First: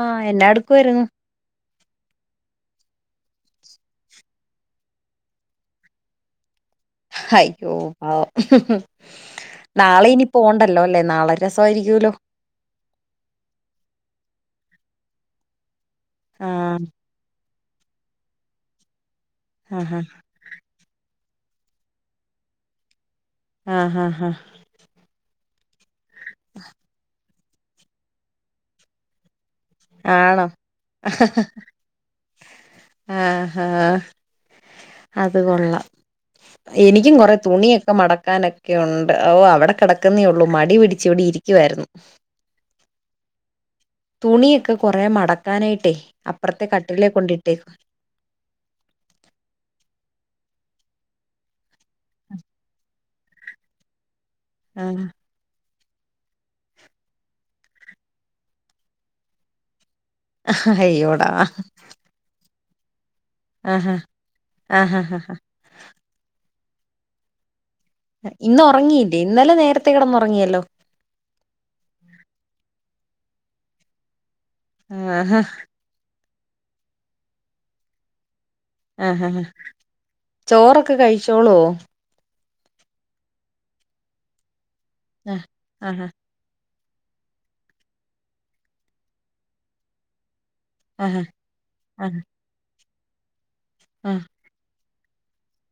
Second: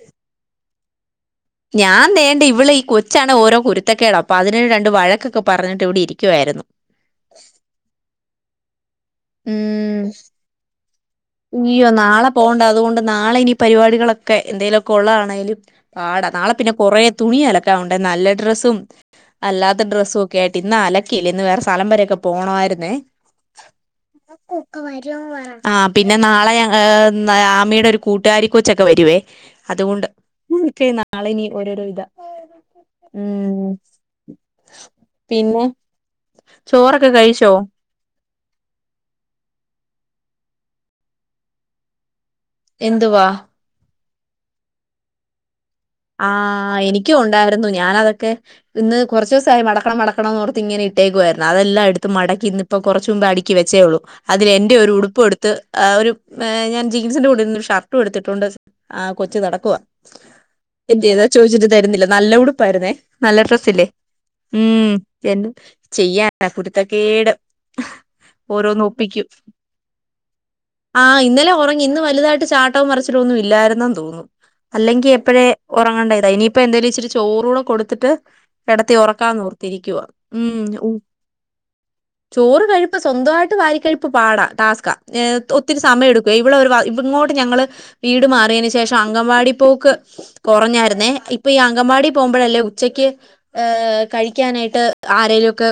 ആഹ്, എന്നാ എടുക്കുവാരുന്നു? ഞാൻ ദേണ്ടെ ഇവള് ഈ കൊച്ചാണ് ഓരോ കുരുത്തക്കേട് അപ്പ അതിനെ രണ്ട് വഴക്കൊക്കെ പറഞ്ഞിട്ട് ഇവിടെ ഇരിക്കുവായിരുന്നു. അയ്യോ പാവം, ഹ് ഹ് നാളെയിനി പോവണ്ടല്ലോലെ, നാളെ ഇയ്യോ രസമായിരിക്കൂലോ നാളെ പോവണ്ട അതുകൊണ്ട് നാളെ ഇനി പരിപാടികളൊക്കെ എന്തെലുക്കെ ഒള്ളതാണെലും പാട, നാളെ പിന്നെ ആഹ് കൊറേ തുണി അലക്കാൻ ഉണ്ട് നല്ല ഡ്രസ്സും അല്ലാത്ത ആഹ് ഡ്രസ്സു ഒ ക്കേ ആയിട്ട് ഇന്ന് അലക്കിയില്ല. ഇന്ന് വേറെ സലം വെരെയൊക്കെ പോവണവായിരുന്നേ. ആഹ്, ആഹ്, ആഹ്. ആ പിന്നെ നാളെ ഞങ് ഏഹ് ആമിയുടെ ഒരു കൂട്ടുകാരി കൊച്ചൊക്കെ വരുവേ, അതുകൊണ്ട് ആണോ [unintelligible] നാളെയിനി ഓരോരോ ഇതാ. ആഹ്, ഹാ ഉം അത് പിന്നെ കൊള്ളാം. ചോറൊക്കെ എനിക്കും കൊറെ കഴിച്ചോ തുണിയൊ ക്കെ മടക്കാനൊക്കെ ഉണ്ട്. ഓഹ്, അവടെ കെടക്ക്ന്നേയൊള്ളൂ മടി പിടിച്ച് ഇവിടെ ഇരിക്കുവായിരുന്നു. എന്തുവാ തുണിയൊക്കെ കൊറെ മടക്കാനായിട്ടേ അപ്പുറത്തെ ആഹ്, കട്ടിലേ എനിക്കു ഉണ്ടായിരുന്നു കൊണ്ടിട്ടേക്കും ഞാന് അതൊക്കെ ഇന്ന് കുറച്ചൂസായി മടക്കണം മടക്കണംന്നോർത്ത് ഇങ്ങനെ ഇട്ടേക്കുവായിരുന്നു അതെല്ലാം എടുത്ത് മടക്കി ഇന്ന്പ്പ കുറച്ചു മുമ്പേ അടി ക്കി വെച്ചേയുള്ളൂ, അതിൽ എന്റെ ഒരു ആഹ് ഉടുപ്പൂ എടുത്ത് അഹ് ഒരു ഞാൻ ജീൻസിൻ്റെ കൂടെട്ന്ന ഒരുഷർടൂ എടുത്തിട്ടോണ്ട് ആഹ് കൊച്ച് നടക്കുവാ എന്തേയ്താ അയ്യോടാ ചോയിച്ചിട്ട് തരുന്നില്ല നല്ല ഉടുപ്പായിരുന്നേ നല്ല ഡസ്സില്ലേ ആഹാ ഉം ആഹാ എന്ന ചെയ്യാന കുടുത്തക്കേട് ഇന്നൊറങ്ങിയില്ലേ ഇന്നലെ നേരത്തെ കെടന്നൊറങ്ങിയല്ലോ ആഹ് ഇന്നലെ ഒറങ്ങി ഇന്ന് വല്തായിട്ട് ചാട്ടോമ്മറിച്ചിലൊന്നും ഇല്ലായിരുന്നന്ന് തോന്നുന്നു അല്ലെങ്കി ആഹാ എപ്പഴേ ഓങ്ങണ്ടതാ ഇനിയിപ്പ എന്തേലും ഇച്ചിരി ചോറൂടെ കൊടുത്തിട്ട് കെടത്തി ആഹാ ഒറക്കാന്ന് ഓർത്തിരിക്കുവ ഉം ഉ ചോറൊക്കെ കഴിച്ചോളുവോ ചോറ് കഴിപ്പ് സ്വന്തവായിട്ട് വാരികഴിപ്പ് പാടാ ടാസ്കാ ആഹ് ഒത്തിരി ആഹാ സമയെടു ഇവടെ ഒരു വാ ഇങ്ങോട്ട് ഞങ്ങള് വീട് മാറിയതിനന് ശേഷം അങ്കൻവാടി പോക്ക് കുറഞ്ഞായിരുന്നേ ആഹാ ഇപ്പൊ ഈ അങ്കൻവാടീ ആഹ് പോമ്പഴല്ലേ ഉച്ചയ്ക്ക് ഏ ആഹ് കഴിക്കാനായിട്ട് ആരേലൊക്കെ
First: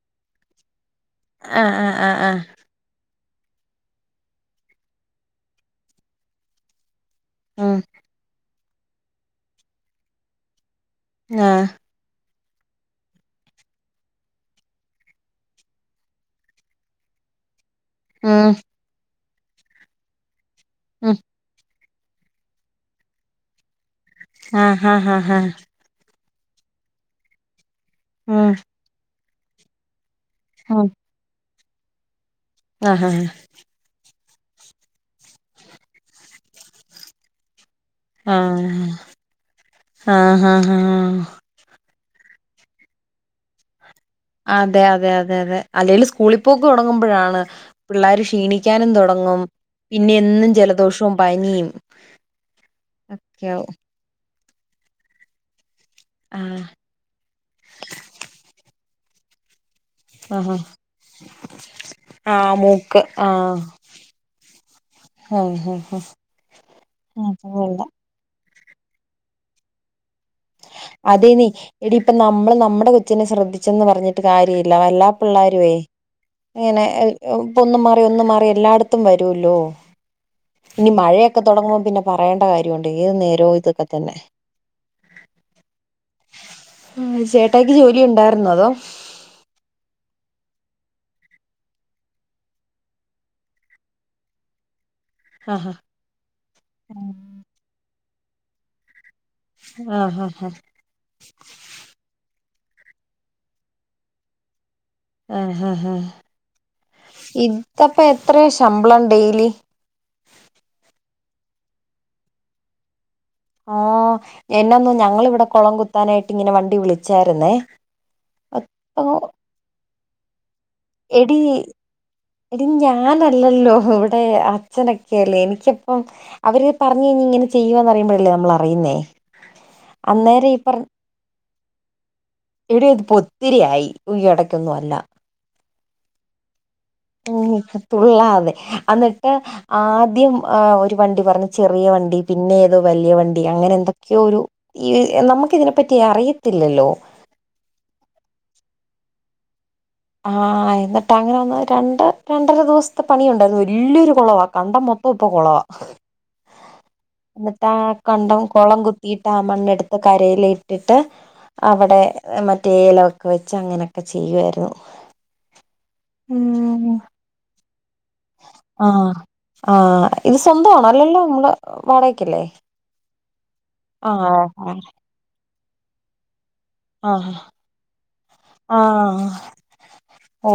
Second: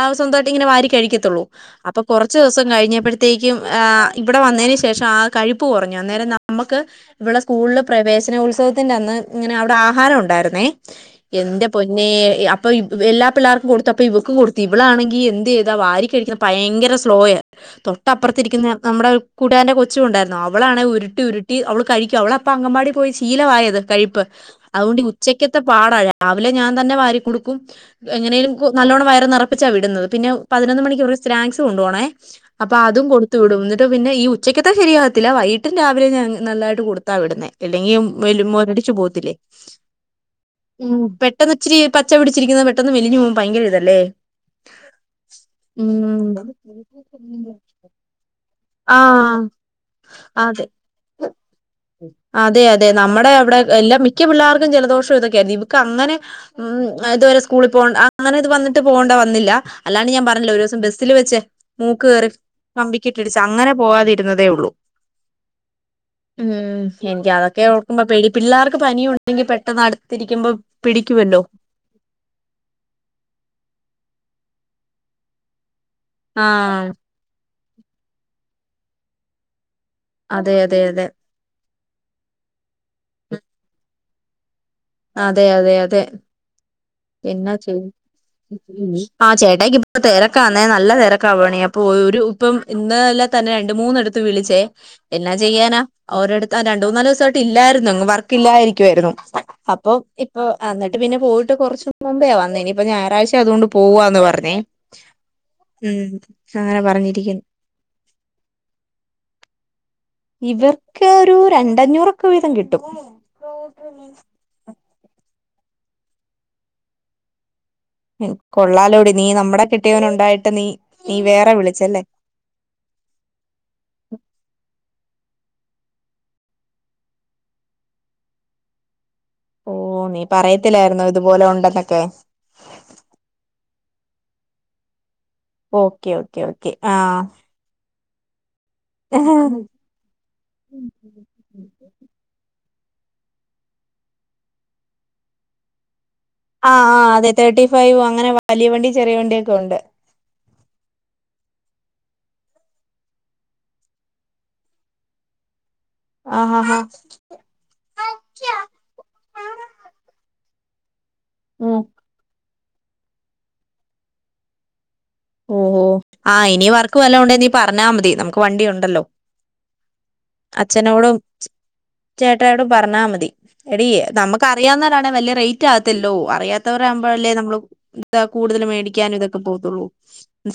ആഹ് സ്വന്തവായിട്ട് ഇങ്ങനെ വാരി കഴിക്കത്തുള്ളൂ ആഹ് അപ്പൊ ക്കൊറച്ച് ആഹ് ദിവസ കഴിഞ്ഞപ്പോഴത്തേക്കും ങ് ഇവടെ വന്നതിന് ശേഷം ആഹ് കഴിപ്പ് കൊറഞ്ഞു അന്നേരം നമ്മക്ക് ഇവളെ ആഹ് ആഹ് ഉം സ്കൂളില് പ്രവേശനത്സവത്തിന്റെ അന്ന് ഇങ്ങനെ അവ്ടെ ആഹാര ഒണ്ടായിര്ന്നേ ആഹ് എന്റെ പൊ നേ അപ്പ എല്ലാ പിള്ളാർക്കും കൊടുത്തപ്പൊ ഇവക്ക് കൊടുത്ത് ഇവളാണെങ്കി എന്ത് ചെയ്താ വാരിക്കഴിക്ക ഭയങ്കര സ്ലോയ തൊ ഉം ട്ടപ്പറത്തിരിക്ക്ന്നെ നമ്മടെ കൂടുകാരന്റെ കൊച്ചൂണ്ടായിരുന്നു ഇവളാണെ ഉം ഉരുട്ടി ഉരുട്ടി ഇ അവള് കഴിക്കുവ അവള അപ്പ അങ്കമ്പാടി പോയി ശീലമായത് കഴിപ്പ് ആഹ് അതുകൊണ്ട് ആഹ് ആഹ് ആഹ് ഉച്ചക്കത്തെ പാടാ രാവിലെ ഞാൻ തന്നെ വാരി കൊടുക്കും എങ്ങനേലും ഉം നല്ലോണ്ണം വയറി നെറപ്പിച്ചാ വിടുന്നത് പിന്നെ പതിനൊന്ന് ഉം മണിക്ക് സ്നാങ്ക്സ് കൊണ്ടുപോണേ അപ്പൊ അതും ആഹ് കൊടുത്തു വിടും പിന്നെ ഉച്ചക്കത്തെ ശരിയാകത്തില്ല വൈിട്ടും രാവിലെ ഞാൻ നല്ലായിട്ട് കൊടുത്താ വിടുന്നേ ഇല്ലെങ്കി വരുമ്പ ആഹ് ടിച്ച് പോവത്തില്ലെ ആഹ് ആഹ് ഉം പെട്ടെന്ന് ഇച്ചിരി പച്ച പിടിച്ചിരിക്കുന്നെ പെട്ടെന്ന് മെലിഞ് പോക്പ ഭയര ഇല്ലേ അതെ അതെ അതെ അതെ അല്ലെങ്കിൽ സ്കൂളിപ്പോക്ക് തെടങ്ങുമ്പഴാണ് പിള്ളേര് ക്ഷീണിക്കാനും തുടങ്ങും ആഹ് പിന്നെ എന്നും അതെ ജലദോഷവും പനിയും ഒക്കെയവും ല്ല മിക്ക പിള്ളാർക്കും ജലദോഷം ഇതൊക്കെയായ ഇവക്ക് അങ്ങനെ ആഹ് ഉം ഇതുവരെ സ്കൂളി പോകണ്ട അങ്ങനെ ഇത് വന്നിട്ട് പോകേണ്ട വന്നില്ല അല്ലാണ്ട് ഞാൻ പറഞ്ഞില്ലെ ആഹ് ഒരുസം ബസ്സിൽ വെച്ച് മൂക്ക് കേറി ആഹ് മൂക്ക് പമ്പിക്കിട്ടിടിച്ച് ആഹ് അങ്ങനെ പോവാതിരുന്നതേ ഉള്ളൂ ഹ ഹ ഉം എനിക്ക് അതൊക്കെ ഓർക്കുമ്പോ പെടി പിള്ളേർക്ക് പനിയുണ്ടെങ്കി പെട്ടെന്ന് അടുത്തിരിക്കുമ്പോ പിടിക്കുവല്ലോ അതേന്നെ എടി ഇപ്പ നമ്മൾ നമ്മുടെ കൊച്ചിനെ ശ്രദ്ധിച്ചെന്ന് പറഞ്ഞിട്ട് കാര്യ ഇല്ല എല്ലാ പിള്ളേരുവേ ഇങ്ങനെ ആഹ് ഇപ്പൊ ഒന്നും മാറി ഒന്നും മാറി എല്ലായിടത്തും വരൂ വല്ലോ അതെ അതെ ഇനി അതെ മഴയൊക്കെ തുടങ്ങുമ്പ പിന്നെ പറയേണ്ട കാര്യമുണ്ട് ഏതു നേരവു ഇതൊക്കെ തന്നെ അതെ അതെ അതെ ആഹ് ചേട്ടയ്ക്ക് ജോലി ഉണ്ടായിര്ന്നൊ അതോ ആഹ് ചേട്ടയിക്ക് ഇപ്പ തിരക്കാന്നേ നല്ല തിരക്കാവേണേ അപ്പൊ ഒരു ഇപ്പം ഇന്ന് നല്ല തന്നെ രണ്ട് മൂന്നെടുത്ത് വിളിച്ചേ എന്ന ആഹാ ചെയ്യാനാ ഓരോടുത്ത രണ്ട് മൂന്നാല് ദിവസയിട്ട് ഇല്ലായിരുന്നു വർക്ക് ഇല്ലായിരിക്കുവായിരുന്നു അപ്പൊ ആഹാ ഇപ്പൊ എന്നിട്ട് പിന്നെ പോയിട്ട് കുറച്ച് മുമ്പോ വന്നേ ഇനിയിപ്പൊ ഞായറാഴ്ച അതുകൊണ്ട് പോവവാന്ന് പറഞ്ഞേ ആഹാ ഹാ ഉം അങ്ങനെ പറഞ്ഞിരിക് ഇതപ്പ എത്രയോ ശമ്പളം ഡെയിലി ഇവർക്ക് ഒരു രണ്ടഞ്ഞൂറൊക്കെ വീതം കിട്ടും ആഹ് എന്നൊന്നു ഞങ്ങളിവിടെ കുളം കുത്താനായിട്ട് ഇങ്ങനെ വണ്ടി വിളിച്ചായിര്ന്നേ കൊള്ളാലോടി നീ നമ്മുടെ കിട്ടിയവനുണ്ടായിട്ട് നീ നീ എടീ വേറെ വിളിച്ചല്ലേ എടി ഞാനല്ലല്ലോ ഇവിടെ അച്ഛനൊക്കെയല്ലേ എനിക്കിപ്പം അവര് പറഞഴിഞ് ഇങ്ങനെ ചെയ്യുവന്നറിയുമ്പോഴല്ലേ നമ്മള് അറിയുന്നേ ഓഹ് നീ അന്നേരം ഈ പറയത്തില്ലായിരുന്നോ ഇതുപോലെ ഉണ്ടെന്നൊക്കെ എടീ ത് പൊത്തിരിയായി ഇടയ്ക്കൊന്നു അല്ല ഓക്കെ ഓ ക്കെ ഓക്കേ ആഹ് ഉം തുള്ളാതെ അന്നിട്ട് ആഹ് ആദ്യം ആഹ് ഒരു വണ്ടി പറഞ്ഞു ചെറിയ വണ്ടി പിന്നെ ഏതോ വല്യ വണ്ടി അങ്ങനെ എന്തൊക്കെയോ ഒരു ഈ നമുക്ക് ഇതിനെപ്പറ്റി അറിയ ആഹ് ആഹ് അതെ തേർട്ടി ഫൈവ് അങ്ങനെ വലിയ വണ്ടി ചെറിയ വണ്ടിയൊക്കെ ഉണ്ട് ആഹ് എന്നിട്ട് അങ്ങനെ വന്ന രണ്ട രണ്ടര ദിവസത്തെ പണിയ ഉണ്ടായിരുന്നു വലിയൊരു കുളവ കണ്ടം മൊത്തം ഇപ്പ കുളവ ആ [unintelligible] ആഹ് ആഹ് ആഹ് എന്നിട്ടാ കണ്ടം കുളം കുത്തീട്ട് ആ മണ്ണെടുത്ത് കരയിലിട്ടിട്ട് ഉം അവടെ മറ്റേ ഏലൊക്കെ വെച്ച് അങ്ങനെയൊക്കെ ചെയ്യുവായിരുന്നു ഓഹോ ആ ഇനിയും അവർക്ക് ഉം വല്ല ഉണ്ട നീ പറഞ്ഞാൽ മതി നമു ആഹ് ആഹ് ഇത് സ്വന്താണോ അച്ഛനോടും അല്ലല്ലോ നമ്മള് വാടകക്കല്ലേ ചേട്ടായോടും പറഞ്ഞാ മതി എടീ ആഹ് നമുക്ക് ആഹ് അറിയാവുന്നരാണ വല്യ റേറ്റ് ആകത്തില്ലോ അറിയാ തൊറ ആവ്മ്പഴല്ലേ ആഹ് നമ്മള് ഇത കൂട്തല് മേടിക്കാന് ആഹ് ഇതൊക്ക പോത്തുള്ളൂ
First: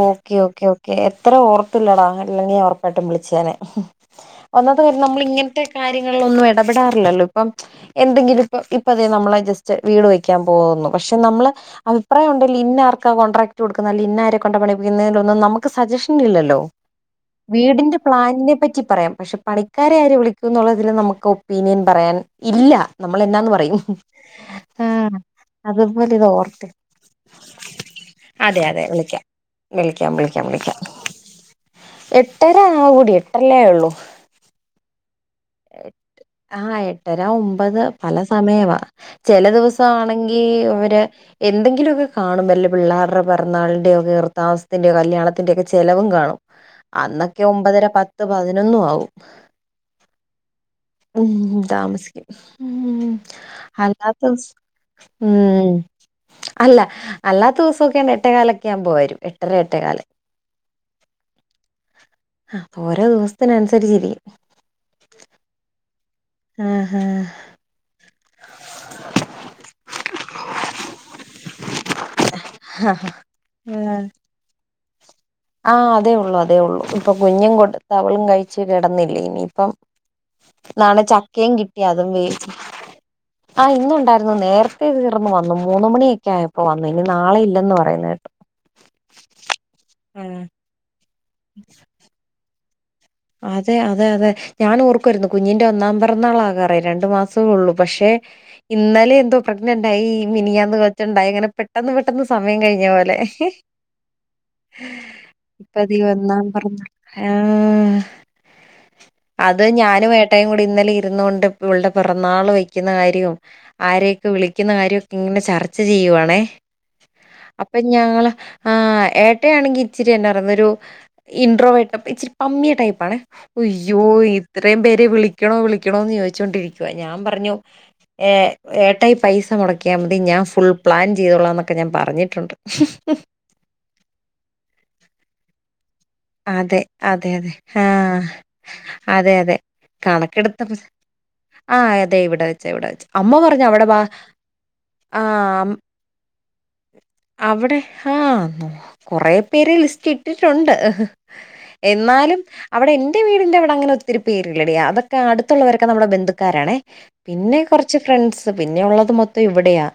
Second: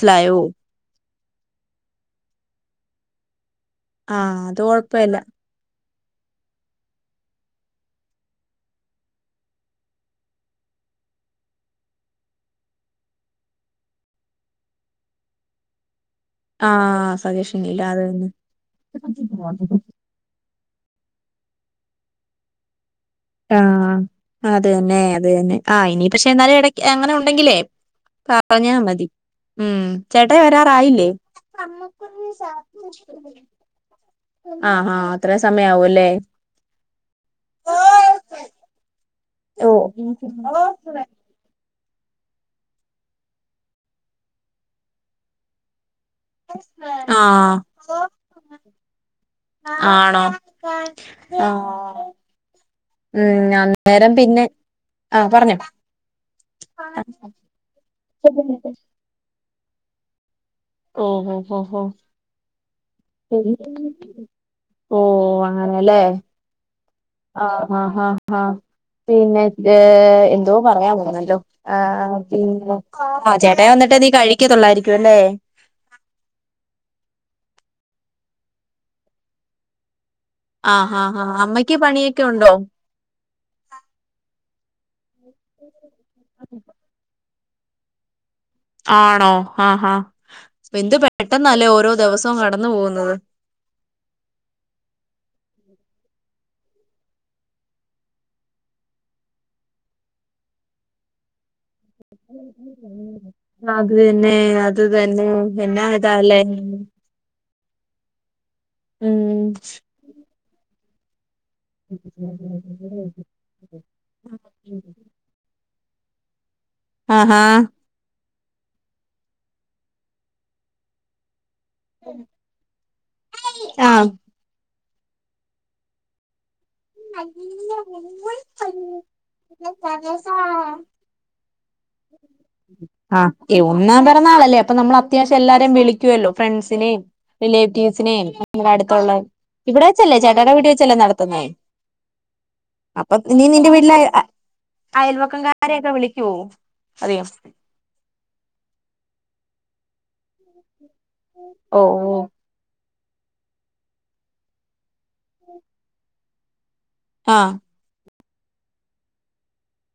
ഓക്കെ ഓക്കെ ഓക്കെ എത്ര ഓർത്ത്ല്ലടാ ഇല്ലങ്കി ഒറപ്പായ്ട്ടും വിളിച്ചെനെ ആഹ് അത് ഒന്നാത്ത കാര്യം കൊഴപ്പല്ല നമ്മള് ഇങ്ങൻത്ത കാര്യങ്ങൾലൊന്നും എടപെടാറില്ലല്ലോ ഇപ്പം എന്തങ്കിലുംപ്പ ഇപ്പതെ നമ്മളെ ജസ്റ്റ് വീട് വെക്കാം പോവുന്നു പക്ഷെ നമ്മള് അഭിപ്രായം ഉണ്ടെ ലിന്നാർക്ക കോൺട്രക്ട് കൊട്ക്ക്ന്നെ അല്ലെ ഇന്നാരെ കൊണ്ട പണിയ്പ്പിക്കുന്നെനൊന്നും നമ്മക്ക് സജഷ് നില്ലല്ലോ ആഹ് സജഷൻ ഇല്ല വീട്ന്റ അത് പ്ലാൻനെ പറ്റി പറയാം പക്ഷെ തന്നെ പണിക്കാരെ ആര് വിളി ക്കുംന്നൊള്ളതില് നമക്ക് ഒപ്പീനിയൻ പറയാൻ ഇല്ല നമ്മളെന്നാന്ന് പറയും ആഹ് അത് ആഹ് അതുപോലിത് ഓർത്ത് യെ അങ്ങന ഉണ്ടങ്കിലേ അതെ പറഞ്ഞാ അതെ മതി വിളിക്കാം ഉം വിളിക്കാം ചേട്ടായി വിളിക്കാം വിളിക്കാം വരാറായില്ലേ എട്ടര ആവുടി എട്ടല്ലേ അയ്ള്ളൂ ആഹ് ആഹ് ത് ആഹ് എട്ടര ഒമ്പത് പല സമയവാ ചെല ഓ ദിവസാണെങ്കി ഇവര് എന്തെങ്കിലൊക്ക കാണും വല്ല പിള്ളാറ പെറന്നാൾന്റെയോ കെർതാമസത്തിന്റയോ കല്യാത്തിന്റെക്ക ചെലവും കാണും അന്നക്കെ ആഹ് ഒമ്പതര പത്ത് പതിനൊന്നു ആവും ആണോ ഉം ആഹ് താമസിക്കും ഉം അന്നേരം അല്ലാത്തൊസം പിന്നെ ആഹ് പറഞ്ഞോ അല്ല അല്ലാത്തോസൊക്കെ എട്ടെകാലക്കെ ആമ്പോ വെരും എട്ടര എട്ടെകാല് ഓഹ് ഹൊ ഹൊ [inaudible] ഓരോ ദിവസത്തിനനുസരിച്ചിരിക്കും ഓഹ് അങ്ങനല്ലേ ഏഹ് ഏഹ് ആഹ് ഹാ ഹാ ഹാ പിന്നെ ത് എന്തോ പറയാവന്നല്ലോ ആ ചേട്ടായി വന്നട്ട് ആഹ് നീ കഴിക്കത്തൊള്ളാരിക്കുവല്ലേ ആഹ് അതേ ഉള്ളു അതേ ഉള്ളു ഇപ്പ കുഞ്ഞും കൊട് [unintelligible] കയ്ച്ച് കെടന്നില്ലേനിപ്പം ആഹ് നാല് ആഹ് ആഹ് ചക്കേം അമ്മയ്ക്ക് കിട്ടി അതും പണിയൊക്കെ വേവിച്ച് ഉണ്ടോ? ആഹ് ഇന്നുണ്ടാർന്ന് നേർത്തെ തീർന്ന് വന്ന് മൂന്ന് മണിയെക്കെ ആയപ്പം വന്ന് ഇനി നാളെ ഇല്ലെന്ന് പറയ്ന്നെട്ട് ആണോ ഹാഹ് ഹാഹ് [unintelligible] എന്ത് പെട്ടന്നാല്ലേ ഓരോ ദെവസോം കടന്നു പോക്ന്നത് അതെ അതെ അതെ ഞാനും ഓർക്കുവാര്ന്നു കുഞ്ഞ്ന്റ ഒന്നാം പെറന്നാളാകാറായ് രണ്ട് മാസെ ഉള്ളൂ പക്ഷെ ഇന്നലെ എന്തോ പ്രഗ്നന്റായി ഈ മിനിയാന്ന് കൊച്ചോണ്ടായ് അങ്ങന പെട്ടന്ന് പെട്ട പെട്ടന്ന് സമയം കയ്ഞ്ഞ പോലെ അത് തന്നെ അത് തന്നെ എന്നാ ഇപ്പതീ ഇതാല്ലേ ഒന്നാം പെറന്നാള് ഹാഹ് ഉം അത് ഞാനും ഏട്ടായ് കുടി ഇന്നലെ ഇരുന്നോണ്ട് ഇപ്പ ഇവൾടെ പെറന്നാൾ കഴിക്കുന്ന കാര്യവും ആരെക്ക വിളിക്കുന്ന കാര്യോക്ക്ങ്ങനെ ചർച്ച ചെയ്യുവാണെ ആഹാ ഞങ്ങള് ആഹ് ഏട്ടയാണെങ്കി ഇച്ചിരി എന്നാ പറേന്ന ഒരു ഇൻട്രോ വേർട്ടാ അപ്പ ഇച്ചിരി പമ്മിയ ടൈപ്പാണേ ഉയ്യോ ആഹ് ഇത്രേം പേരെ വിളിക്കണോ വിളിക്കണോന്ന് ചോയ്ച്ചോണ്ടിരി ക്കുവ ഞാം പറഞ്ഞു ഏ ഏട്ടായി പൈസ മൊടക്കിയാമതി ഞാ ഫുൾ പ്ലാൻ ചെയ്തോളാന്നെക്കെ ഞാ പറഞ്ഞിട്ടുണ്ട് ആഹ് കെ ഒന്നാം പെറന്നാളല്ലേ അപ്പ നമ്മളത്യാവശ്യം എല്ലാവരേം വിളി ക്കുവല്ലോ അതെ ഫ്രണ്ട്സിനേം അതെ അതെ റിലേറ്റീവ്സിനെ ആഹ് നമ്മ്ട അട്ത്തൊള്ള അതെ അതെ ഇവ്ട വെച്ചല്ലേ ചേട്ടാടെ വീട്ടി കണക്കെടുത്തപ്പോ വെച്ച് ചല്ലേ നടത്ത്ന്നെ ആഹ് അതെ ഇവ്ട വെച്ച ഇവട വെച്ച അമ്മ പറഞ്ഞ് അവ്ട വാ അയൽവക്കം ആഹ് കാരെക്ക വിളിക്കുവോ അറിയോ ആഹ് കൊറെ പേരെ ലിസ്റ്റ് ഇട്ടിട്ടൊണ്ട് ഓഹ് ഓഹ് എന്നാലും അവട എന്റ വീടിന്റ അവ്ടങ്ങന ഒത്തിരി പേരില്ലടി അതെക്ക അട്ത്തൊള്ളവരൊക്ക നമ്മട ബന്ധുക്കാരാണേ ആഹ് പിന്നെ കൊറച്ച് ഫ്രണ്ട്സ് പിന്നെ ഒള്ളത് മൊത്തം ഇവ്ടെയാ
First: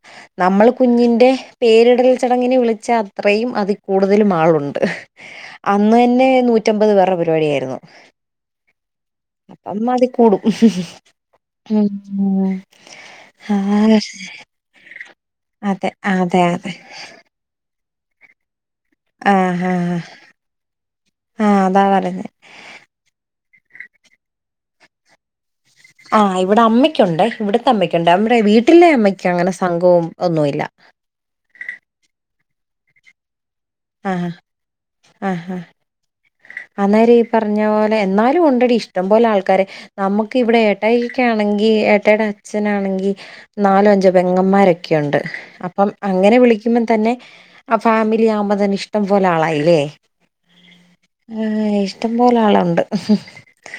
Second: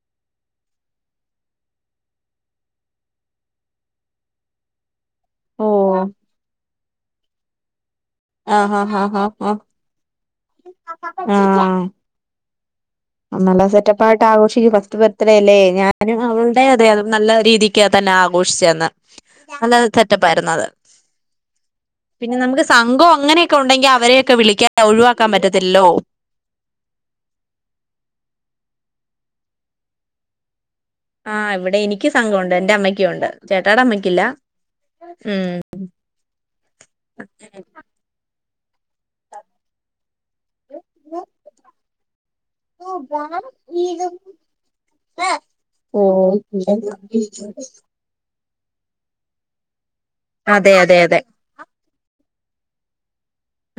നമ്മൾ കുഞ്ഞിന്റെ പേരിടൽ ചടങ്ങിന് വിളിച്ചാ അത്രയും അതി കൂടുതലും ആളുണ്ട് ഓ ഇന്ന് തന്നെ നൂറ്റമ്പത് പേരുടെ പരിപാടിയായിരുന്നു ആഹ് ഹാഹ് ആഹ് അപ്പം അതി കൂടും ആഹ് ആഹ് ഉം ഉം ആ നല്ല സെറ്റപ്പ് ആയിട്ട് ആഘോഷിക്ക് ഫസ്റ്റ് ബർത്ത് ഡേ അല്ലേ അതെ ഞാനും അതെ അവളുടെ അതെ അത് നല്ല രീതിക്ക് തന്നെ ആഘോഷിച്ചന്ന് ആ ആ നല്ല സെറ്റപ്പായിരുന്നു അത് ആ അതാ പറഞ്ഞെ. പിന്നെ നമുക്ക് സംഘം അങ്ങനെയൊക്കെണ്ടെങ്കി അവരെയൊക്കെ വിളിക്കാ ഒഴിവാക്കാൻ പറ്റത്തില്ലല്ലോ ആഹ് ഇവിടെ അമ്മയ്ക്കുണ്ട് ഇവിടത്തെ അമ്മയ്ക്കുണ്ട് നമ്മടെ വീട്ടിലെ അമ്മയ്ക്ക് അങ്ങനെ സംഘവും ഒന്നുല്ല ആഹ് ഇവിടെ എനിക്ക് സംഘംണ്ട് എന്റെ അമ്മയ്ക്കുണ്ട് [unintelligible] ആഹ് ഉം ആഹാ അന്നേര ഈ പറഞ്ഞ പോലെ എന്നാലും ഉണ്ടടി ഇഷ്ടം പോലെ ആൾക്കാരെ നമക്ക് ഇവിടെ ഏട്ടായിക്കെ ആണെങ്കിൽ ഏട്ടായിടെ അച്ഛനാണെങ്കി നാലോ അഞ്ചോ പെങ്ങന്മാരൊക്കെയുണ്ട് അപ്പം അങ്ങനെ വിളിക്കുമ്പ തന്നെ ആ ഫാമിലി ആവുമ്പോ തന്നെ ഇഷ്ടം പോലെ ആളായില്ലേ അതെ അതെ അതെ ആഹ് ഇഷ്ടം പോലെ ആളുണ്ട്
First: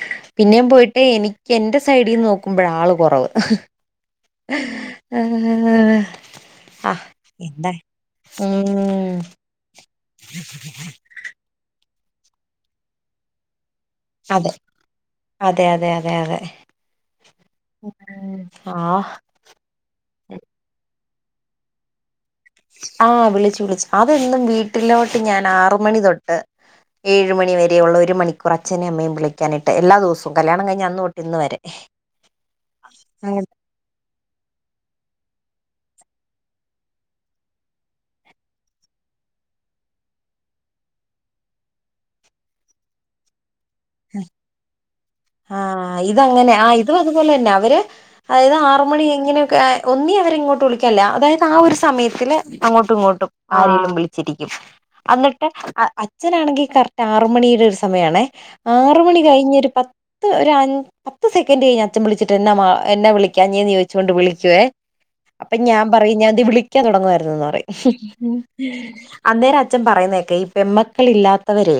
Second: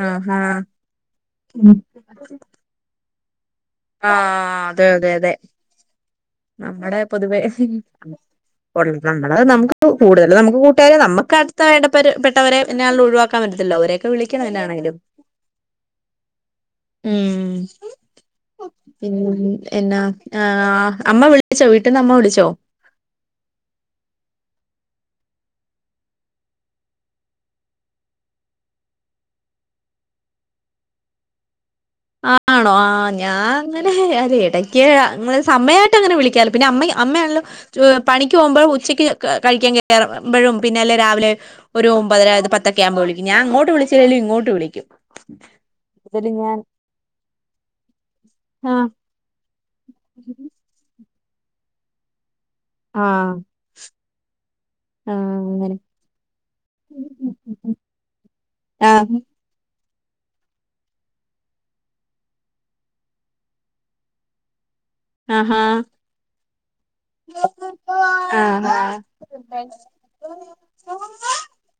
ആഹ് ആഹ് പിന്നെ പോയിട്ട് എനിക്ക് എന്റെ സൈഡിന്ന് നോക്കുമ്പഴ ആള് കുറവ് ആഹ് അതെ അതെ അതെ ആഹ് ആ നമ്മുടെ പൊതുവേ എന്താ ഉം നമ്മള് നമുക്ക് കൂടുതല് നമുക്ക് കൂട്ടുകാരും നമുക്കടുത്ത ഇടപ്പെട്ടവരെന്നെള ഒഴിവാക്കാൻ പറ്റത്തില്ലോ അവരക്കെ അതെ അതെ അതെ അതെ അതെ ഉം ഉം ആഹ് പിൻ എന്നാ ആ അമ്മ വിളിച്ചോ വീട്ടിൽന്ന്മ്മ വിളിച്ചോ ആഹ് വിളിച്ചു വിളിച്ചു അതും വീട്ടിലോട്ട് ഞാൻ ആറ് മണി തൊട്ട് ഏഴ് മണി വരെയുള്ള ഒരു മണിക്കൂർ അച്ഛനെ അമ്മയും വിളിക്കാനിട്ട് എല്ലാ ദിവസവും കല്യാണം കഴിഞ്ഞ് അന്ന് തൊട്ട് ഇന്ന് വരെ ആണോ ആഹ് ഞാൻ അങ്ങനെ അതേ ഇടയ്ക്ക് സമയമായിട്ട് അങ്ങനെ വിളിക്കാലോ പിന്നെ അമ്മ അമ്മയാണല്ലോ പണിക്ക് പോകുമ്പോഴ് ഉച്ചയ്ക്ക് കഴിക്കാൻ കയറുമ്പോഴും പിന്നെ അല്ലേ രാവിലെ ഒരു ഒമ്പതരത്പത്തൊക്കെകുമ്പോ വിളിക്കു ഞാ അങ്ങോട്ട് വിളി ചിലും ഇങ്ങോട്ട് വിളിക്കും അതില് ഞാൻ അത് അതുപോലെ തന്നെ അവര് അതായത് ആറ ആഹ് മണി എങ്ങനെക്കെ ഒന്നി അവരെ ഇങ്ങോട്ട് വിളിക്കില്ല അതായത് ആ ഒരു സമയത്തില് അങ്ങോട്ടും ഇങ്ങോട്ടും ആഹ് ആരെലും വിളിച്ചിരിക്കും ആഹ് ന്നിട്ട് അങ്ങനെ അച്ഛനാണെങ്കിൽ കറക്റ്റ് ആറ് മണിയുടെ ഒരു സമയാണേ ആറ് ആഹ് മണി കഴിഞ്ഞൊരു പത്ത് ഒരു പത്ത് സെക്കൻഡ് കഴിഞ്ഞ് അച്ഛൻ വിളിച്ചിട്ട് എന്താ എന്നെ വിളിക്കാഞീന്ന് ചോദിചോണ്ട് വിളിക്കുവേ അപ്പൊ ആഹാ ഞാൻ പറയും ഞാൻ ദേ വിളിക്കാൻ തുടങ്ങുവായിരുന്ന്ന്ന് പറയും ആഹ് ആഹ് അന്നേരം അച്ഛൻ പറയുന്നേക്കെ ഈ പെൺ മക്കളിഇല്ലാത്തവര്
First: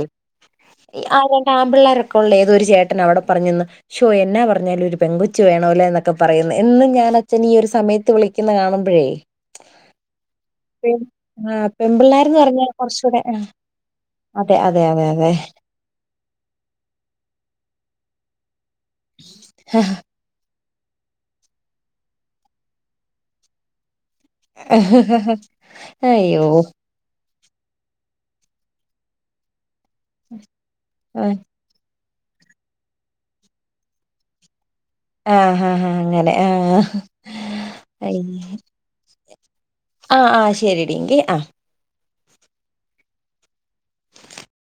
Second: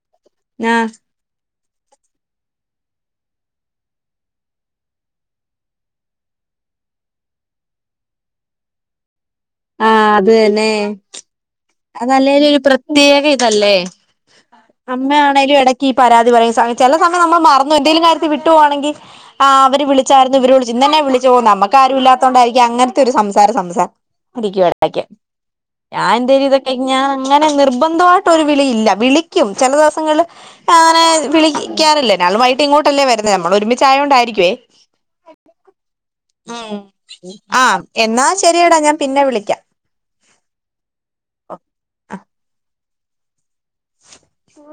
ആഹ് ആ രണ്ട് ആൺ പിള്ളേരൊക്ക ഉള്ള ഏതൊരു ചേട്ടന അവിടെ പറഞ്ഞന്ന് ഷോ എന്നാ പറഞ്ഞാലും ഒരു പെങ്കച്ചു വേണോല്ല എന്നൊക്കെ പറയുന്നു എന്ന് ഞാൻ അച്ഛൻ ഈ ഒരു സമയത്ത് വിളി ക്കുന്ന കാണുമ്പഴേ ആഹ് അത് തന്നെ ആ അത് പെമ്പിള്ളേർന്ന് അല്ലേലും ഒരു പറഞ്ഞാൽ കുറച്ചൂടെ പ്രത്യേക ഇതല്ലേ അതെ അതെ അതെ അമ്മ അതെ ആണേലും ഇട ഈ പരാതി പറയുന്ന സയ ചില സമയം നമ്മൾ മറന്നു എന്തെങ്കും കാര്ത്തിൽ വിട്ടുവാണെങ്കിൽ് അവര് വിളിച്ചായിരുന്നു ഇവരോട് ജിന്നെ വിളിച്ചു നമുക്ക ആരും ഇല്ലത്ത കൊണ്ടായിരിക്ക അങ്ങനത്തെ ഒരു സംസാരം സംസാരം ഇരിക്ക എടക് ഞാൻ അയ്യോ എന്തേലും ഞാൻ അങ്നെ നിർബന്ധമായിട്ട ഒരു വിളയില്ല വിളിക്കും ചില ദിവസങ്ങളിൽ അങ്ങനെ ആ വിളി വിക്കാറില്ല നളമായിട്ട ഇങ്ങോട്ടല്ലേ വരുന്നത് നമ്മൾ ഒരുമിച്ചായോണ്ടായിരിക്കുവേ ആ ആ അങ്ങനെ ആ ഉം ആഹ് എന്നാ ശരിയടാ ഞാൻ പിന്നെ വിളിക്കാം ആഹ് ആഹ് ശരിയടിങ്കി ആഹ് [unintelligible] [unintelligible]